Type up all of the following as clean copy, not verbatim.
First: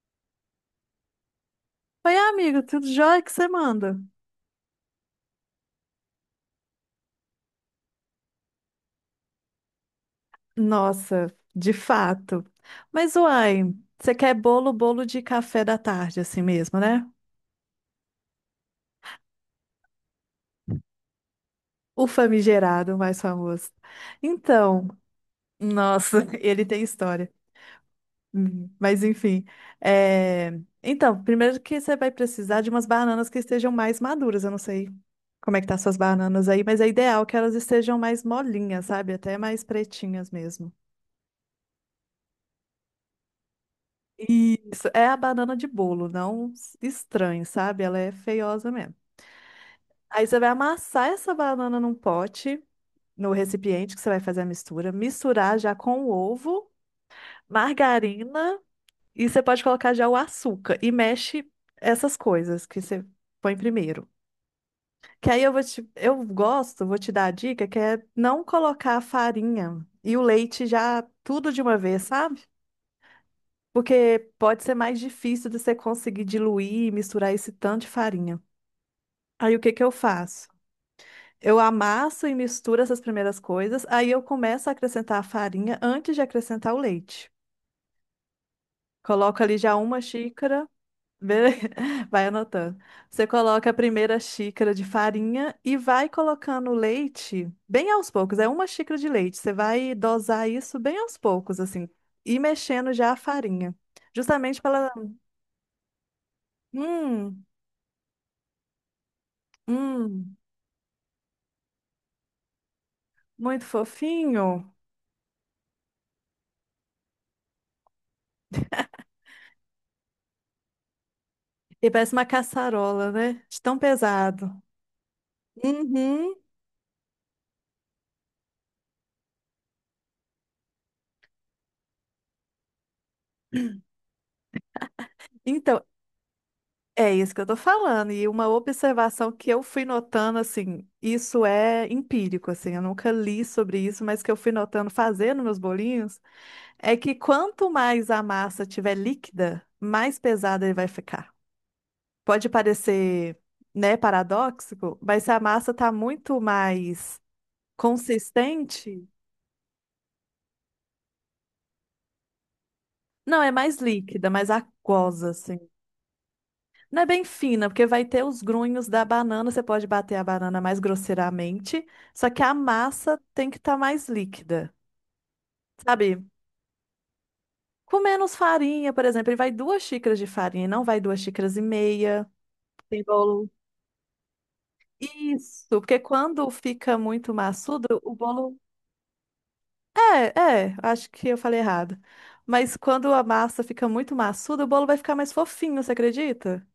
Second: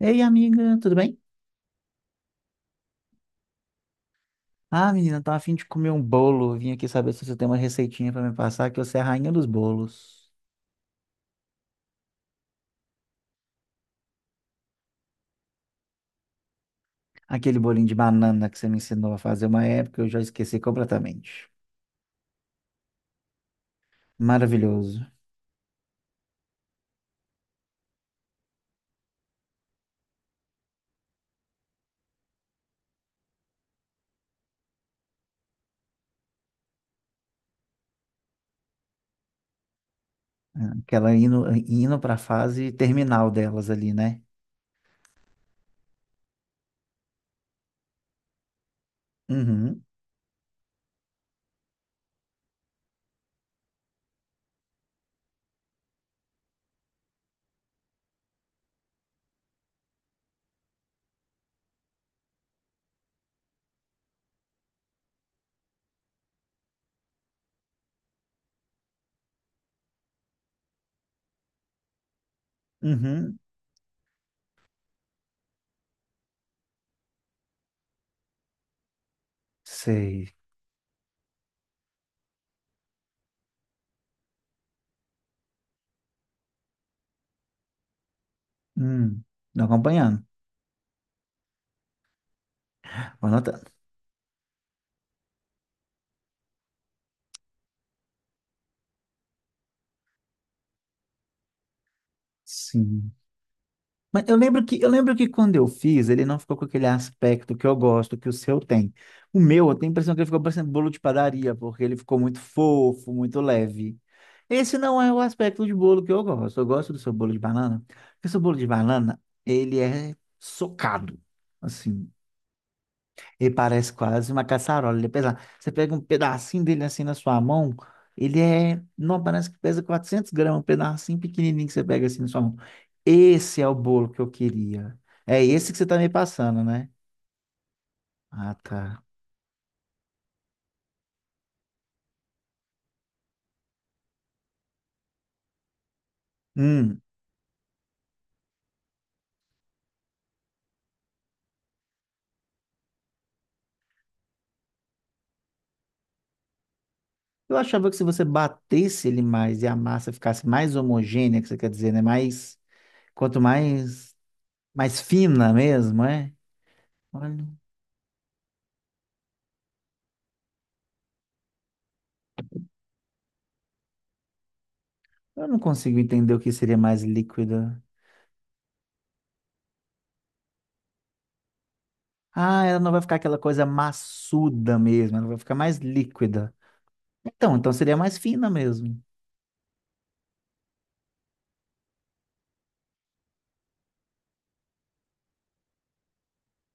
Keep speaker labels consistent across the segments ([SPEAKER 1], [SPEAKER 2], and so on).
[SPEAKER 1] Ei, amiga, tudo bem?
[SPEAKER 2] Oi, amigo, tudo jóia que você manda?
[SPEAKER 1] Ah, menina, tô a fim de comer um bolo. Vim aqui saber se você tem uma receitinha pra me passar, que você é a rainha dos bolos.
[SPEAKER 2] Nossa, de fato. Mas, uai, você quer bolo, bolo de café da tarde, assim mesmo, né?
[SPEAKER 1] Aquele bolinho de banana que você me ensinou a fazer uma época, eu já esqueci completamente.
[SPEAKER 2] O famigerado mais famoso. Então,
[SPEAKER 1] Maravilhoso.
[SPEAKER 2] nossa, ele tem história. Mas, enfim. é, Então, primeiro que você vai precisar de umas bananas que estejam mais maduras. Eu não sei como é que tá suas bananas aí, mas é ideal que elas estejam mais molinhas, sabe? Até mais pretinhas mesmo.
[SPEAKER 1] Aquela indo pra fase terminal delas ali, né?
[SPEAKER 2] Isso, é a banana de bolo, não estranho, sabe? Ela é feiosa mesmo.
[SPEAKER 1] Uhum,
[SPEAKER 2] Aí você vai amassar essa banana num pote, no recipiente que você vai fazer a mistura, misturar já com o ovo, margarina e você pode colocar já o açúcar e mexe essas coisas que você põe primeiro. Que aí eu vou te, eu gosto, vou te dar a dica que é não colocar a farinha e o leite já tudo de uma vez, sabe?
[SPEAKER 1] uhum,
[SPEAKER 2] Porque pode ser mais difícil de você conseguir diluir e misturar esse tanto de farinha. Aí o que que eu
[SPEAKER 1] sei.
[SPEAKER 2] faço? Eu amasso e misturo essas primeiras coisas, aí eu começo a acrescentar a farinha antes de acrescentar o leite.
[SPEAKER 1] Hum,
[SPEAKER 2] Coloco ali
[SPEAKER 1] tô
[SPEAKER 2] já uma
[SPEAKER 1] acompanhando,
[SPEAKER 2] xícara, bele- vai anotando. Você
[SPEAKER 1] vou anotando.
[SPEAKER 2] coloca a primeira xícara de farinha e vai colocando o leite bem aos poucos. É uma xícara de leite. Você vai dosar isso bem aos poucos, assim, e mexendo
[SPEAKER 1] Sim.
[SPEAKER 2] já a farinha.
[SPEAKER 1] Mas eu
[SPEAKER 2] Justamente
[SPEAKER 1] lembro que,
[SPEAKER 2] para
[SPEAKER 1] eu
[SPEAKER 2] ela.
[SPEAKER 1] lembro que quando eu fiz, ele não ficou com aquele
[SPEAKER 2] Hum,
[SPEAKER 1] aspecto que eu gosto, que o seu tem. O meu, eu tenho a impressão que ele
[SPEAKER 2] hum.
[SPEAKER 1] ficou parecendo bolo de padaria, porque ele ficou muito fofo, muito
[SPEAKER 2] Muito
[SPEAKER 1] leve.
[SPEAKER 2] fofinho.
[SPEAKER 1] Esse não é o aspecto de bolo que eu gosto. Eu gosto do seu bolo de banana, porque o seu bolo de banana, ele é socado.
[SPEAKER 2] E
[SPEAKER 1] Assim,
[SPEAKER 2] parece uma caçarola, né?
[SPEAKER 1] ele
[SPEAKER 2] De tão
[SPEAKER 1] parece quase uma
[SPEAKER 2] pesado.
[SPEAKER 1] caçarola, ele pesa. Você pega um
[SPEAKER 2] Uhum.
[SPEAKER 1] pedacinho dele assim na sua mão, ele é, não, parece que pesa 400 gramas, um pedacinho pequenininho que você pega assim na sua mão. Esse é o bolo que eu queria. É esse que
[SPEAKER 2] Então,
[SPEAKER 1] você tá me passando, né?
[SPEAKER 2] é isso que eu tô falando. E uma
[SPEAKER 1] Ah, tá.
[SPEAKER 2] observação que eu fui notando, assim, isso é empírico, assim, eu nunca li sobre isso, mas que eu fui notando fazendo meus bolinhos, é
[SPEAKER 1] Hum,
[SPEAKER 2] que quanto mais a massa tiver líquida, mais pesada ele vai ficar. Pode parecer, né, paradóxico, mas se a massa tá muito mais
[SPEAKER 1] eu achava que se você
[SPEAKER 2] consistente,
[SPEAKER 1] batesse ele mais e a massa ficasse mais homogênea, que você quer dizer, né? Mais, quanto
[SPEAKER 2] não, é mais
[SPEAKER 1] mais,
[SPEAKER 2] líquida, mais
[SPEAKER 1] mais
[SPEAKER 2] aquosa,
[SPEAKER 1] fina
[SPEAKER 2] assim.
[SPEAKER 1] mesmo, é?
[SPEAKER 2] Não é bem
[SPEAKER 1] Olha,
[SPEAKER 2] fina, porque vai ter os grunhos da banana, você pode bater a banana mais grosseiramente, só que a massa tem que estar mais líquida,
[SPEAKER 1] eu não consigo
[SPEAKER 2] sabe?
[SPEAKER 1] entender o que seria mais líquida.
[SPEAKER 2] Com menos farinha, por exemplo, ele vai 2 xícaras de farinha, não vai 2 xícaras e meia.
[SPEAKER 1] Ah, ela não vai
[SPEAKER 2] Tem
[SPEAKER 1] ficar aquela
[SPEAKER 2] bolo.
[SPEAKER 1] coisa maçuda mesmo, ela vai ficar
[SPEAKER 2] Isso,
[SPEAKER 1] mais
[SPEAKER 2] porque quando
[SPEAKER 1] líquida.
[SPEAKER 2] fica muito
[SPEAKER 1] Então seria
[SPEAKER 2] maçudo, o
[SPEAKER 1] mais fina
[SPEAKER 2] bolo.
[SPEAKER 1] mesmo.
[SPEAKER 2] É, é, acho que eu falei errado. Mas quando a massa fica muito maçuda, o bolo vai ficar mais fofinho, você acredita?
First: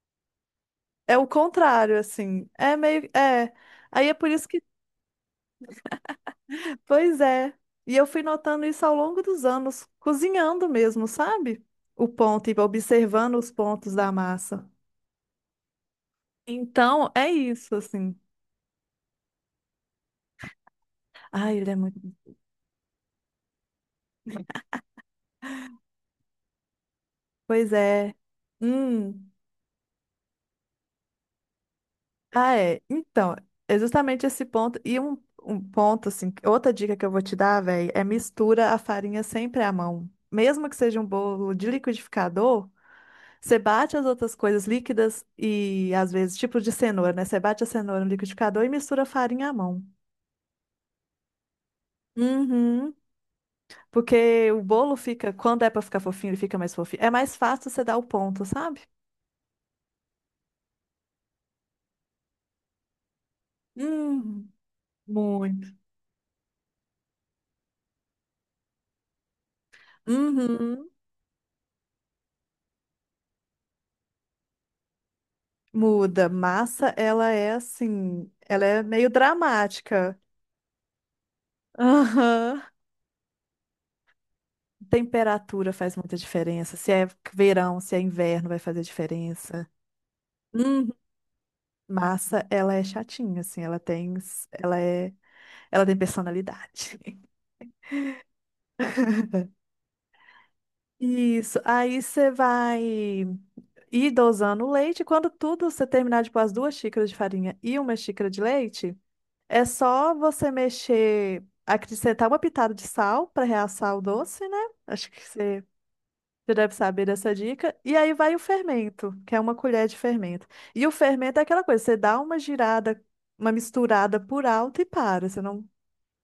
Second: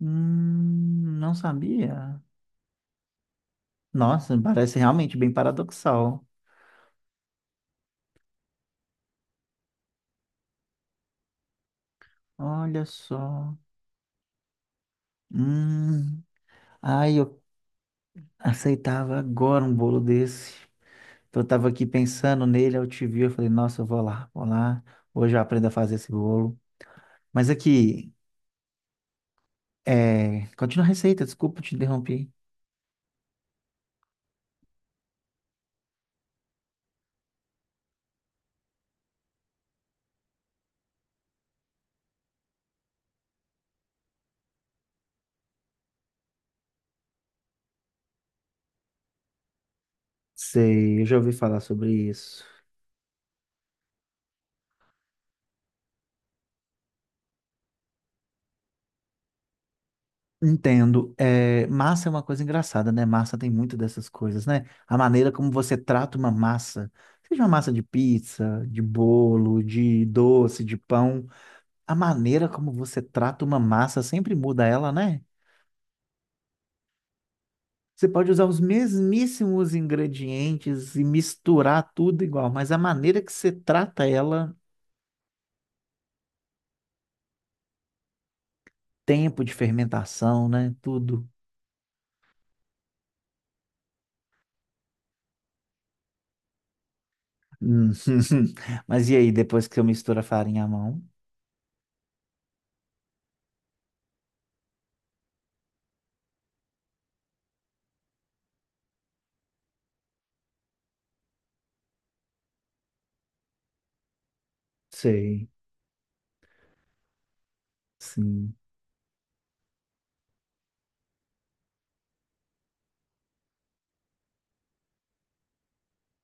[SPEAKER 2] É o
[SPEAKER 1] Não
[SPEAKER 2] contrário,
[SPEAKER 1] sabia.
[SPEAKER 2] assim. É meio. É. Aí é por
[SPEAKER 1] Nossa,
[SPEAKER 2] isso que.
[SPEAKER 1] parece realmente bem paradoxal.
[SPEAKER 2] Pois é. E eu fui notando isso ao longo dos anos, cozinhando mesmo, sabe? O ponto e
[SPEAKER 1] Olha
[SPEAKER 2] observando os
[SPEAKER 1] só.
[SPEAKER 2] pontos da massa.
[SPEAKER 1] Hum,
[SPEAKER 2] Então,
[SPEAKER 1] ai,
[SPEAKER 2] é
[SPEAKER 1] eu
[SPEAKER 2] isso, assim.
[SPEAKER 1] aceitava agora um bolo desse. Então, eu
[SPEAKER 2] Ai,
[SPEAKER 1] tava
[SPEAKER 2] ele é
[SPEAKER 1] aqui
[SPEAKER 2] muito.
[SPEAKER 1] pensando nele, aí eu te vi, eu falei, nossa, eu vou lá, vou lá. Hoje eu aprendo a fazer esse bolo. Mas
[SPEAKER 2] Pois
[SPEAKER 1] aqui,
[SPEAKER 2] é. Hum.
[SPEAKER 1] é... continua a receita, desculpa, te interrompi.
[SPEAKER 2] Ah, é. Então, é justamente esse ponto. E um ponto, assim, outra dica que eu vou te dar, velho, é mistura a farinha sempre à mão. Mesmo que seja um bolo de liquidificador. Você bate as outras coisas líquidas e, às vezes, tipo de cenoura, né? Você bate a cenoura no liquidificador e mistura a farinha à mão.
[SPEAKER 1] Sei, eu já ouvi falar sobre isso.
[SPEAKER 2] Uhum. Porque o bolo fica, quando é pra ficar fofinho, ele fica mais fofinho. É mais fácil você dar o ponto, sabe?
[SPEAKER 1] Entendo. É, massa é uma coisa engraçada, né? Massa tem muito dessas coisas,
[SPEAKER 2] Hum,
[SPEAKER 1] né? A maneira como
[SPEAKER 2] muito.
[SPEAKER 1] você trata uma massa, seja uma massa de pizza, de bolo, de doce, de
[SPEAKER 2] Uhum.
[SPEAKER 1] pão, a maneira como você trata uma massa sempre muda ela, né?
[SPEAKER 2] Muda. Massa, ela é
[SPEAKER 1] Você pode
[SPEAKER 2] assim,
[SPEAKER 1] usar os
[SPEAKER 2] ela é meio
[SPEAKER 1] mesmíssimos
[SPEAKER 2] dramática.
[SPEAKER 1] ingredientes e misturar tudo igual,
[SPEAKER 2] Aham.
[SPEAKER 1] mas a maneira que você trata ela,
[SPEAKER 2] Temperatura faz muita diferença. Se é verão, se é inverno, vai fazer
[SPEAKER 1] tempo de
[SPEAKER 2] diferença.
[SPEAKER 1] fermentação, né? Tudo.
[SPEAKER 2] Massa, ela é chatinha, assim, ela é, ela tem personalidade.
[SPEAKER 1] Hum. Mas e aí, depois que eu misturo a farinha à mão?
[SPEAKER 2] Isso, aí você vai ir dosando o leite. Quando tudo você terminar de pôr as 2 xícaras de farinha e uma xícara de leite, é só você mexer, acrescentar uma pitada de sal para reaçar o doce, né? Acho que
[SPEAKER 1] Sei.
[SPEAKER 2] você já deve saber dessa dica. E aí vai o
[SPEAKER 1] Sim.
[SPEAKER 2] fermento, que é uma colher de fermento. E o fermento é aquela coisa, você dá uma girada, uma misturada por alto e para. Você não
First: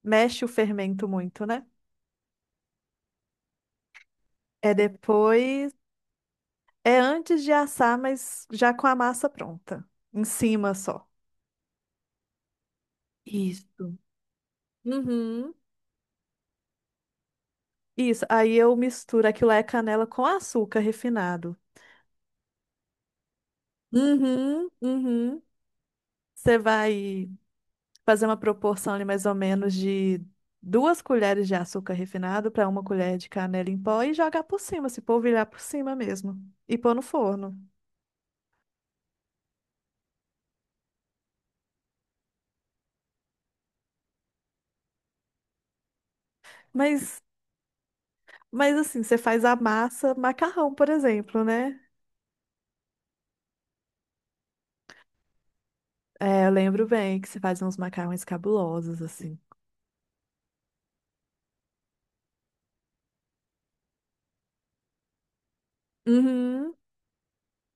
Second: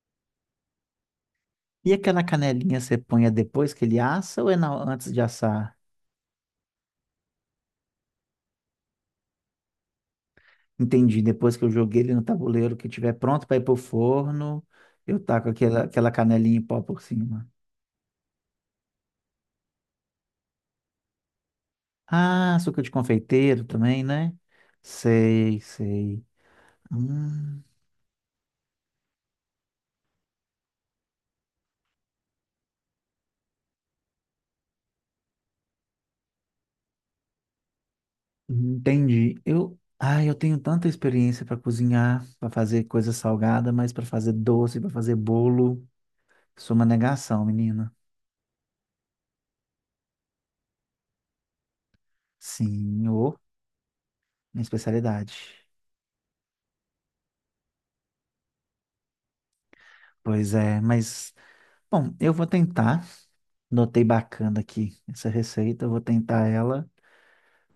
[SPEAKER 2] mexe o fermento muito, né?
[SPEAKER 1] E aquela canelinha você põe é depois que ele assa ou é
[SPEAKER 2] É
[SPEAKER 1] antes de
[SPEAKER 2] depois.
[SPEAKER 1] assar?
[SPEAKER 2] É antes de assar, mas já com a massa pronta. Em cima só.
[SPEAKER 1] Entendi. Depois que eu joguei ele no tabuleiro, que tiver pronto para ir pro
[SPEAKER 2] Isso.
[SPEAKER 1] forno, eu taco
[SPEAKER 2] Uhum.
[SPEAKER 1] aquela canelinha em pó por cima.
[SPEAKER 2] Isso. Aí eu misturo. Aquilo lá é canela com açúcar refinado.
[SPEAKER 1] Ah, açúcar de confeiteiro também, né?
[SPEAKER 2] Uhum. Uhum.
[SPEAKER 1] Sei, sei.
[SPEAKER 2] Você vai
[SPEAKER 1] Hum,
[SPEAKER 2] fazer uma proporção ali mais ou menos de 2 colheres de açúcar refinado para uma colher de canela em pó e jogar por cima, se polvilhar por cima mesmo. E pôr no forno.
[SPEAKER 1] entendi. Eu tenho tanta experiência para cozinhar, para fazer coisa salgada, mas para fazer doce, para fazer bolo, sou uma
[SPEAKER 2] Mas
[SPEAKER 1] negação, menina.
[SPEAKER 2] Mas assim, você faz a massa macarrão, por exemplo, né?
[SPEAKER 1] Sim, ô, minha especialidade.
[SPEAKER 2] É, eu lembro bem que você faz uns macarrões cabulosos, assim.
[SPEAKER 1] Pois é, mas bom, eu vou tentar. Notei bacana aqui essa receita, eu vou tentar
[SPEAKER 2] Uhum,
[SPEAKER 1] ela,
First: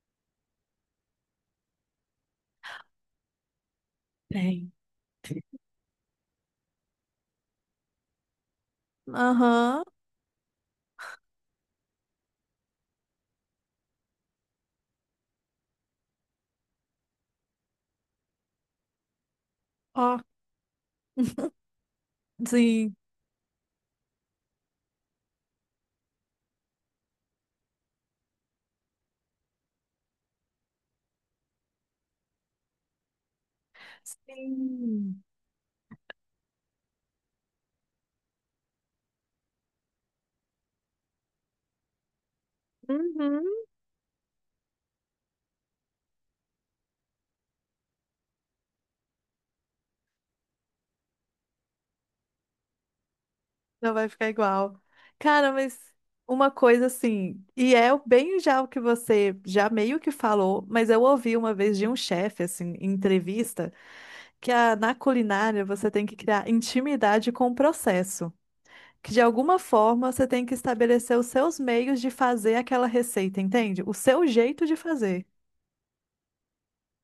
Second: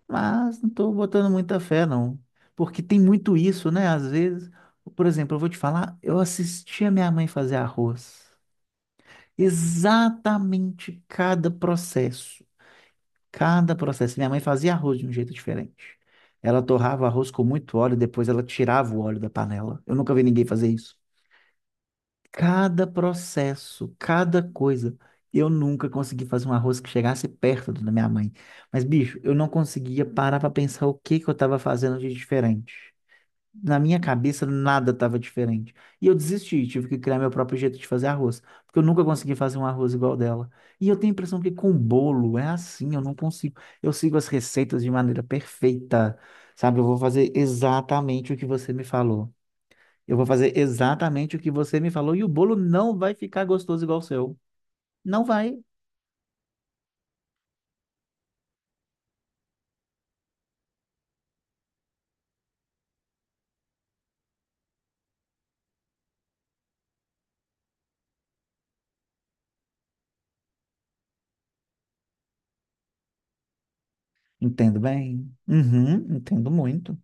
[SPEAKER 1] mas não estou botando muita fé, não. Porque tem muito isso, né? Às vezes,
[SPEAKER 2] tem.
[SPEAKER 1] por exemplo, eu vou te falar, eu assisti a minha mãe fazer arroz.
[SPEAKER 2] Aham,
[SPEAKER 1] Exatamente cada processo. Cada processo. Minha mãe fazia arroz de um jeito diferente. Ela torrava arroz com muito óleo, depois ela tirava o óleo da panela. Eu nunca
[SPEAKER 2] ó.
[SPEAKER 1] vi ninguém fazer isso. Cada
[SPEAKER 2] Sim.
[SPEAKER 1] processo, cada coisa. Eu nunca consegui fazer um arroz que chegasse perto do da minha mãe. Mas, bicho, eu não conseguia parar para pensar o que que eu estava fazendo de diferente. Na minha cabeça, nada estava
[SPEAKER 2] Sim.
[SPEAKER 1] diferente. E eu desisti, tive que criar meu próprio jeito de fazer arroz. Porque eu nunca consegui fazer um arroz igual dela. E eu tenho a impressão que com bolo é assim, eu não consigo.
[SPEAKER 2] Uhum.
[SPEAKER 1] Eu sigo as receitas de maneira perfeita, sabe? Eu vou fazer exatamente o que você me falou. Eu vou fazer exatamente o que você me falou e o bolo não vai ficar gostoso
[SPEAKER 2] Não
[SPEAKER 1] igual o
[SPEAKER 2] vai ficar
[SPEAKER 1] seu.
[SPEAKER 2] igual.
[SPEAKER 1] Não
[SPEAKER 2] Cara,
[SPEAKER 1] vai.
[SPEAKER 2] mas uma coisa assim, e é bem já o que você já meio que falou, mas eu ouvi uma vez de um chefe, assim, em entrevista, que na culinária você tem que criar intimidade com o processo. Que de alguma forma você tem que estabelecer os seus meios de fazer aquela receita, entende? O seu jeito de
[SPEAKER 1] Entendo
[SPEAKER 2] fazer.
[SPEAKER 1] bem. Uhum, entendo muito.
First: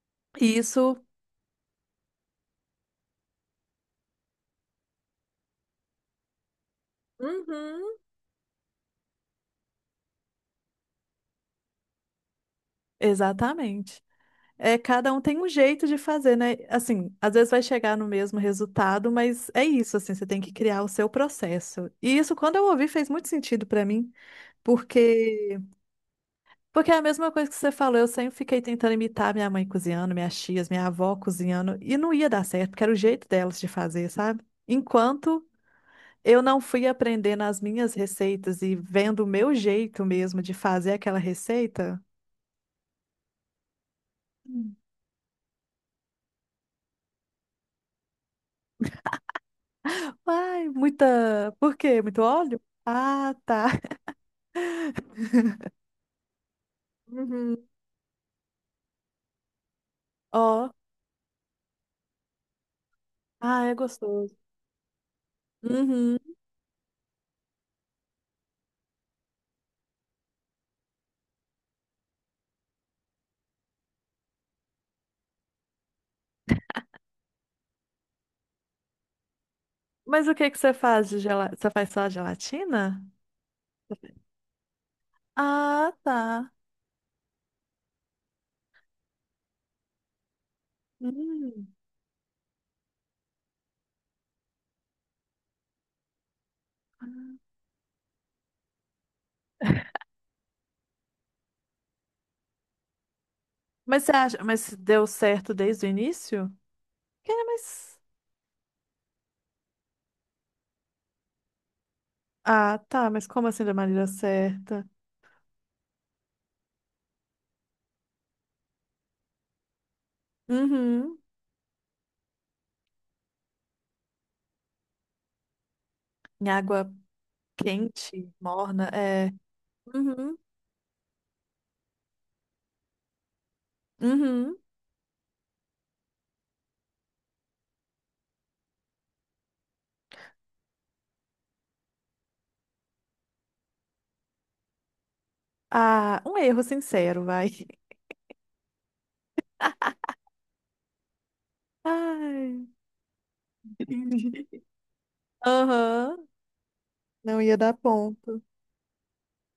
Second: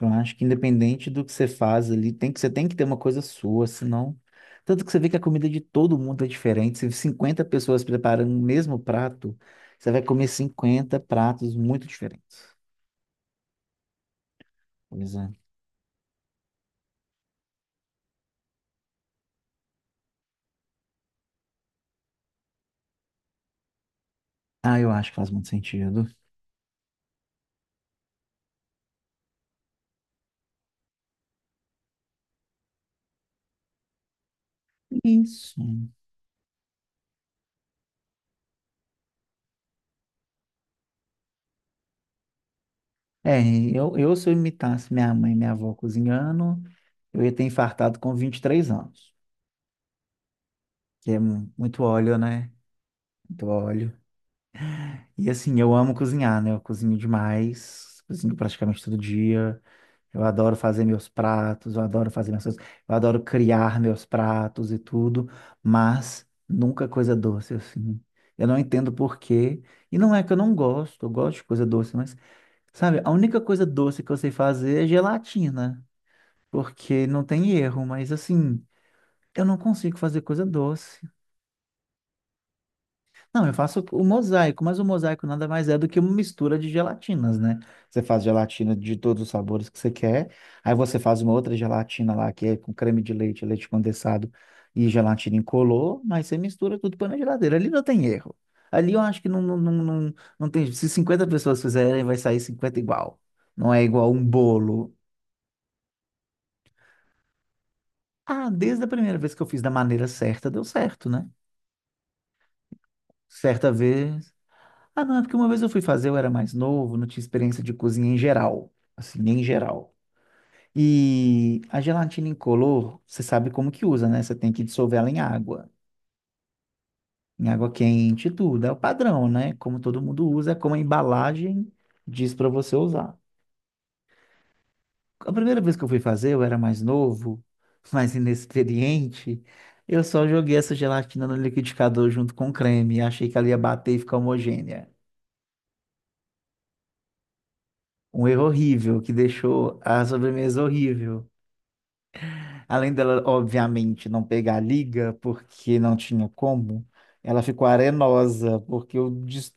[SPEAKER 1] Eu acho que
[SPEAKER 2] E isso.
[SPEAKER 1] independente do que você faz ali, tem que, você tem que ter uma coisa sua, senão. Tanto que você vê que a comida de todo mundo é diferente. Se 50 pessoas
[SPEAKER 2] Uhum.
[SPEAKER 1] preparam o mesmo prato, você vai comer 50 pratos muito diferentes.
[SPEAKER 2] Exatamente. É, cada
[SPEAKER 1] Pois
[SPEAKER 2] um
[SPEAKER 1] é.
[SPEAKER 2] tem um jeito de fazer, né? Assim, às vezes vai chegar no mesmo resultado, mas é isso, assim, você tem que criar o seu processo. E isso, quando eu ouvi, fez muito sentido pra mim,
[SPEAKER 1] Ah, eu acho que faz muito
[SPEAKER 2] porque
[SPEAKER 1] sentido.
[SPEAKER 2] porque é a mesma coisa que você falou, eu sempre fiquei tentando imitar minha mãe cozinhando, minhas tias, minha avó cozinhando, e não ia dar certo, porque era o jeito delas de fazer, sabe? Enquanto
[SPEAKER 1] Isso.
[SPEAKER 2] eu não fui aprender nas minhas receitas e vendo o meu jeito mesmo de fazer aquela receita.
[SPEAKER 1] É, eu se eu
[SPEAKER 2] Hum.
[SPEAKER 1] imitasse minha mãe e minha avó cozinhando. Eu ia ter infartado com 23 anos.
[SPEAKER 2] Ai,
[SPEAKER 1] Que é
[SPEAKER 2] muita. Por
[SPEAKER 1] muito
[SPEAKER 2] quê?
[SPEAKER 1] óleo,
[SPEAKER 2] Muito
[SPEAKER 1] né?
[SPEAKER 2] óleo? Ah,
[SPEAKER 1] Muito
[SPEAKER 2] tá.
[SPEAKER 1] óleo. E assim, eu amo cozinhar, né? Eu cozinho
[SPEAKER 2] Uhum.
[SPEAKER 1] demais. Cozinho praticamente todo dia. Eu adoro
[SPEAKER 2] Ó.
[SPEAKER 1] fazer meus pratos, eu adoro fazer minhas coisas, eu adoro
[SPEAKER 2] Ah, é
[SPEAKER 1] criar meus
[SPEAKER 2] gostoso.
[SPEAKER 1] pratos e tudo,
[SPEAKER 2] Uhum.
[SPEAKER 1] mas nunca coisa doce, assim. Eu não entendo por quê. E não é que eu não gosto, eu gosto de coisa doce, mas, sabe, a única coisa doce que eu sei fazer é gelatina, porque não tem erro, mas assim, eu não consigo fazer
[SPEAKER 2] Mas o
[SPEAKER 1] coisa
[SPEAKER 2] que que você
[SPEAKER 1] doce.
[SPEAKER 2] faz. Você faz só gelatina?
[SPEAKER 1] Não, eu faço o mosaico, mas o mosaico nada mais é do
[SPEAKER 2] Ah,
[SPEAKER 1] que uma
[SPEAKER 2] tá.
[SPEAKER 1] mistura de gelatinas, né? Você faz gelatina de todos os sabores que você quer, aí você faz uma outra
[SPEAKER 2] Hum.
[SPEAKER 1] gelatina lá, que é com creme de leite, leite condensado e gelatina incolor, mas você mistura tudo põe na geladeira. Ali não tem erro. Ali eu acho que não tem. Se 50 pessoas fizerem, vai sair 50 igual. Não é
[SPEAKER 2] Mas
[SPEAKER 1] igual
[SPEAKER 2] você
[SPEAKER 1] um
[SPEAKER 2] acha. Mas
[SPEAKER 1] bolo.
[SPEAKER 2] deu certo desde o início? Que, é, mas...
[SPEAKER 1] Ah, desde a primeira vez que eu fiz da maneira certa, deu certo, né?
[SPEAKER 2] Ah, tá. Mas como assim
[SPEAKER 1] Certa
[SPEAKER 2] da maneira
[SPEAKER 1] vez.
[SPEAKER 2] certa?
[SPEAKER 1] Ah, não, é porque uma vez eu fui fazer, eu era mais novo, não tinha experiência de cozinha em geral, assim, em geral.
[SPEAKER 2] Uhum.
[SPEAKER 1] E a gelatina incolor, você sabe como que usa, né? Você tem que dissolver ela
[SPEAKER 2] Em água
[SPEAKER 1] em água quente
[SPEAKER 2] quente,
[SPEAKER 1] e tudo. É o
[SPEAKER 2] morna, é.
[SPEAKER 1] padrão, né? Como todo mundo
[SPEAKER 2] Uhum,
[SPEAKER 1] usa, é como a embalagem diz para você usar.
[SPEAKER 2] uhum.
[SPEAKER 1] A primeira vez que eu fui fazer, eu era mais novo, mais inexperiente. Eu só joguei essa gelatina no liquidificador junto com o creme, achei que ela ia bater e ficar homogênea.
[SPEAKER 2] Ah, um erro sincero, vai.
[SPEAKER 1] Um erro horrível que deixou a sobremesa horrível.
[SPEAKER 2] Ai,
[SPEAKER 1] Além dela, obviamente, não
[SPEAKER 2] entendi.
[SPEAKER 1] pegar a liga, porque não
[SPEAKER 2] Aham,
[SPEAKER 1] tinha como, ela
[SPEAKER 2] não ia
[SPEAKER 1] ficou
[SPEAKER 2] dar ponto.
[SPEAKER 1] arenosa, porque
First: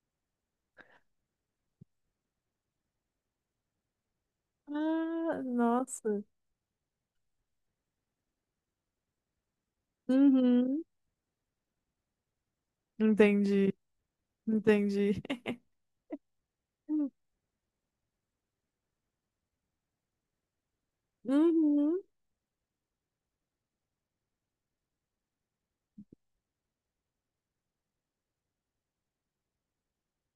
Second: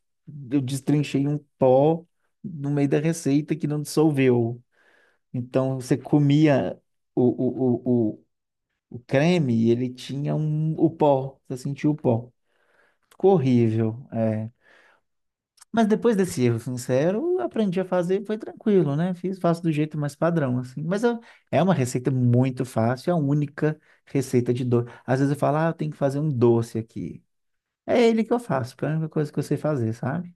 [SPEAKER 1] eu destrinchei um pó no meio da receita que não dissolveu.
[SPEAKER 2] Ah,
[SPEAKER 1] Então, você
[SPEAKER 2] nossa.
[SPEAKER 1] comia o, o, o, o, o creme e ele tinha um,
[SPEAKER 2] Uhum.
[SPEAKER 1] o pó, você sentia o pó. Ficou
[SPEAKER 2] Entendi,
[SPEAKER 1] horrível. É.
[SPEAKER 2] entendi.
[SPEAKER 1] Mas depois desse erro sincero, eu aprendi a fazer, foi tranquilo, né? Fiz, faço do jeito mais padrão, assim. É uma
[SPEAKER 2] Uhum.
[SPEAKER 1] receita muito fácil, é a única receita de doce. Às vezes eu falo, ah, eu tenho que fazer um doce aqui. É ele que eu faço, porque é a única coisa que eu sei fazer, sabe?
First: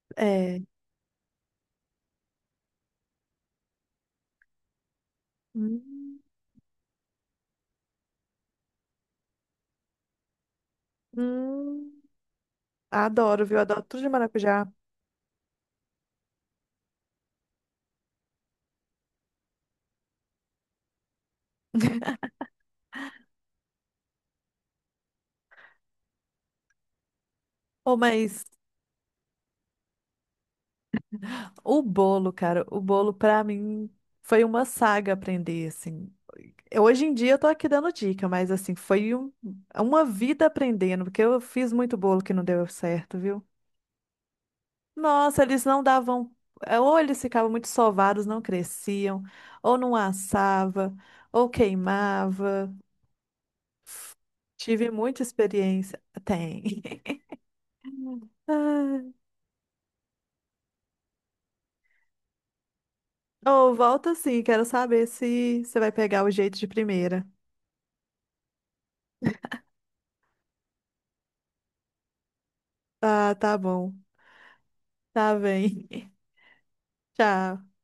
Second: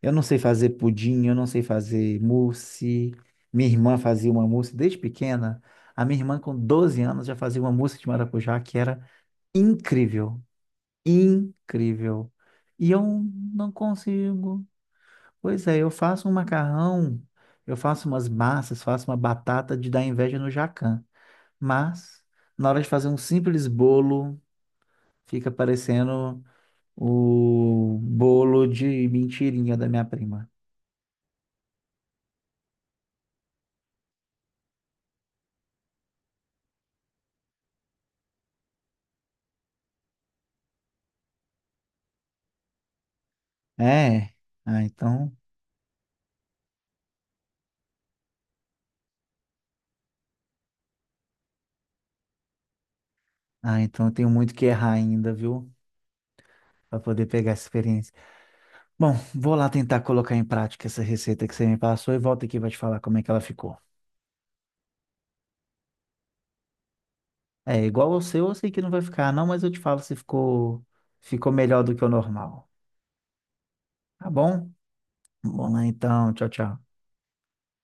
[SPEAKER 1] Eu não sei
[SPEAKER 2] É.
[SPEAKER 1] fazer pudim, eu não sei fazer mousse. Minha irmã fazia uma mousse desde pequena. A
[SPEAKER 2] Hum,
[SPEAKER 1] minha irmã, com 12 anos, já fazia uma mousse de maracujá que era incrível,
[SPEAKER 2] hum.
[SPEAKER 1] incrível. E eu
[SPEAKER 2] Adoro, viu?
[SPEAKER 1] não
[SPEAKER 2] Adoro tudo de
[SPEAKER 1] consigo.
[SPEAKER 2] maracujá.
[SPEAKER 1] Pois é, eu faço um macarrão, eu faço umas massas, faço uma batata de dar inveja no Jacan. Mas, na hora de fazer um simples bolo, fica parecendo
[SPEAKER 2] Oh,
[SPEAKER 1] o
[SPEAKER 2] mas
[SPEAKER 1] bolo de mentirinha da minha prima.
[SPEAKER 2] o bolo, cara, o bolo pra mim foi uma saga aprender, assim. Hoje em dia eu tô aqui dando dica, mas assim, foi uma vida aprendendo, porque eu fiz muito bolo que não deu certo, viu?
[SPEAKER 1] É, ah, então,
[SPEAKER 2] Nossa, eles não davam, ou eles ficavam muito sovados, não cresciam, ou não assava, ou queimava.
[SPEAKER 1] eu
[SPEAKER 2] F-
[SPEAKER 1] tenho muito que errar
[SPEAKER 2] Tive muita
[SPEAKER 1] ainda, viu?
[SPEAKER 2] experiência. Tem.
[SPEAKER 1] Para poder pegar essa experiência.
[SPEAKER 2] Ah,
[SPEAKER 1] Bom, vou lá tentar colocar em prática essa receita que você me passou e volto aqui para te falar como é que ela
[SPEAKER 2] ou
[SPEAKER 1] ficou.
[SPEAKER 2] volta, sim, quero saber se você vai pegar o jeito de primeira.
[SPEAKER 1] É, igual ao seu, eu sei que não vai ficar, não, mas eu te falo se ficou melhor do que o normal.
[SPEAKER 2] Ah, tá bom.
[SPEAKER 1] Tá bom?
[SPEAKER 2] Tá
[SPEAKER 1] Vamos lá
[SPEAKER 2] bem.
[SPEAKER 1] então. Tchau, tchau.
[SPEAKER 2] Tchau.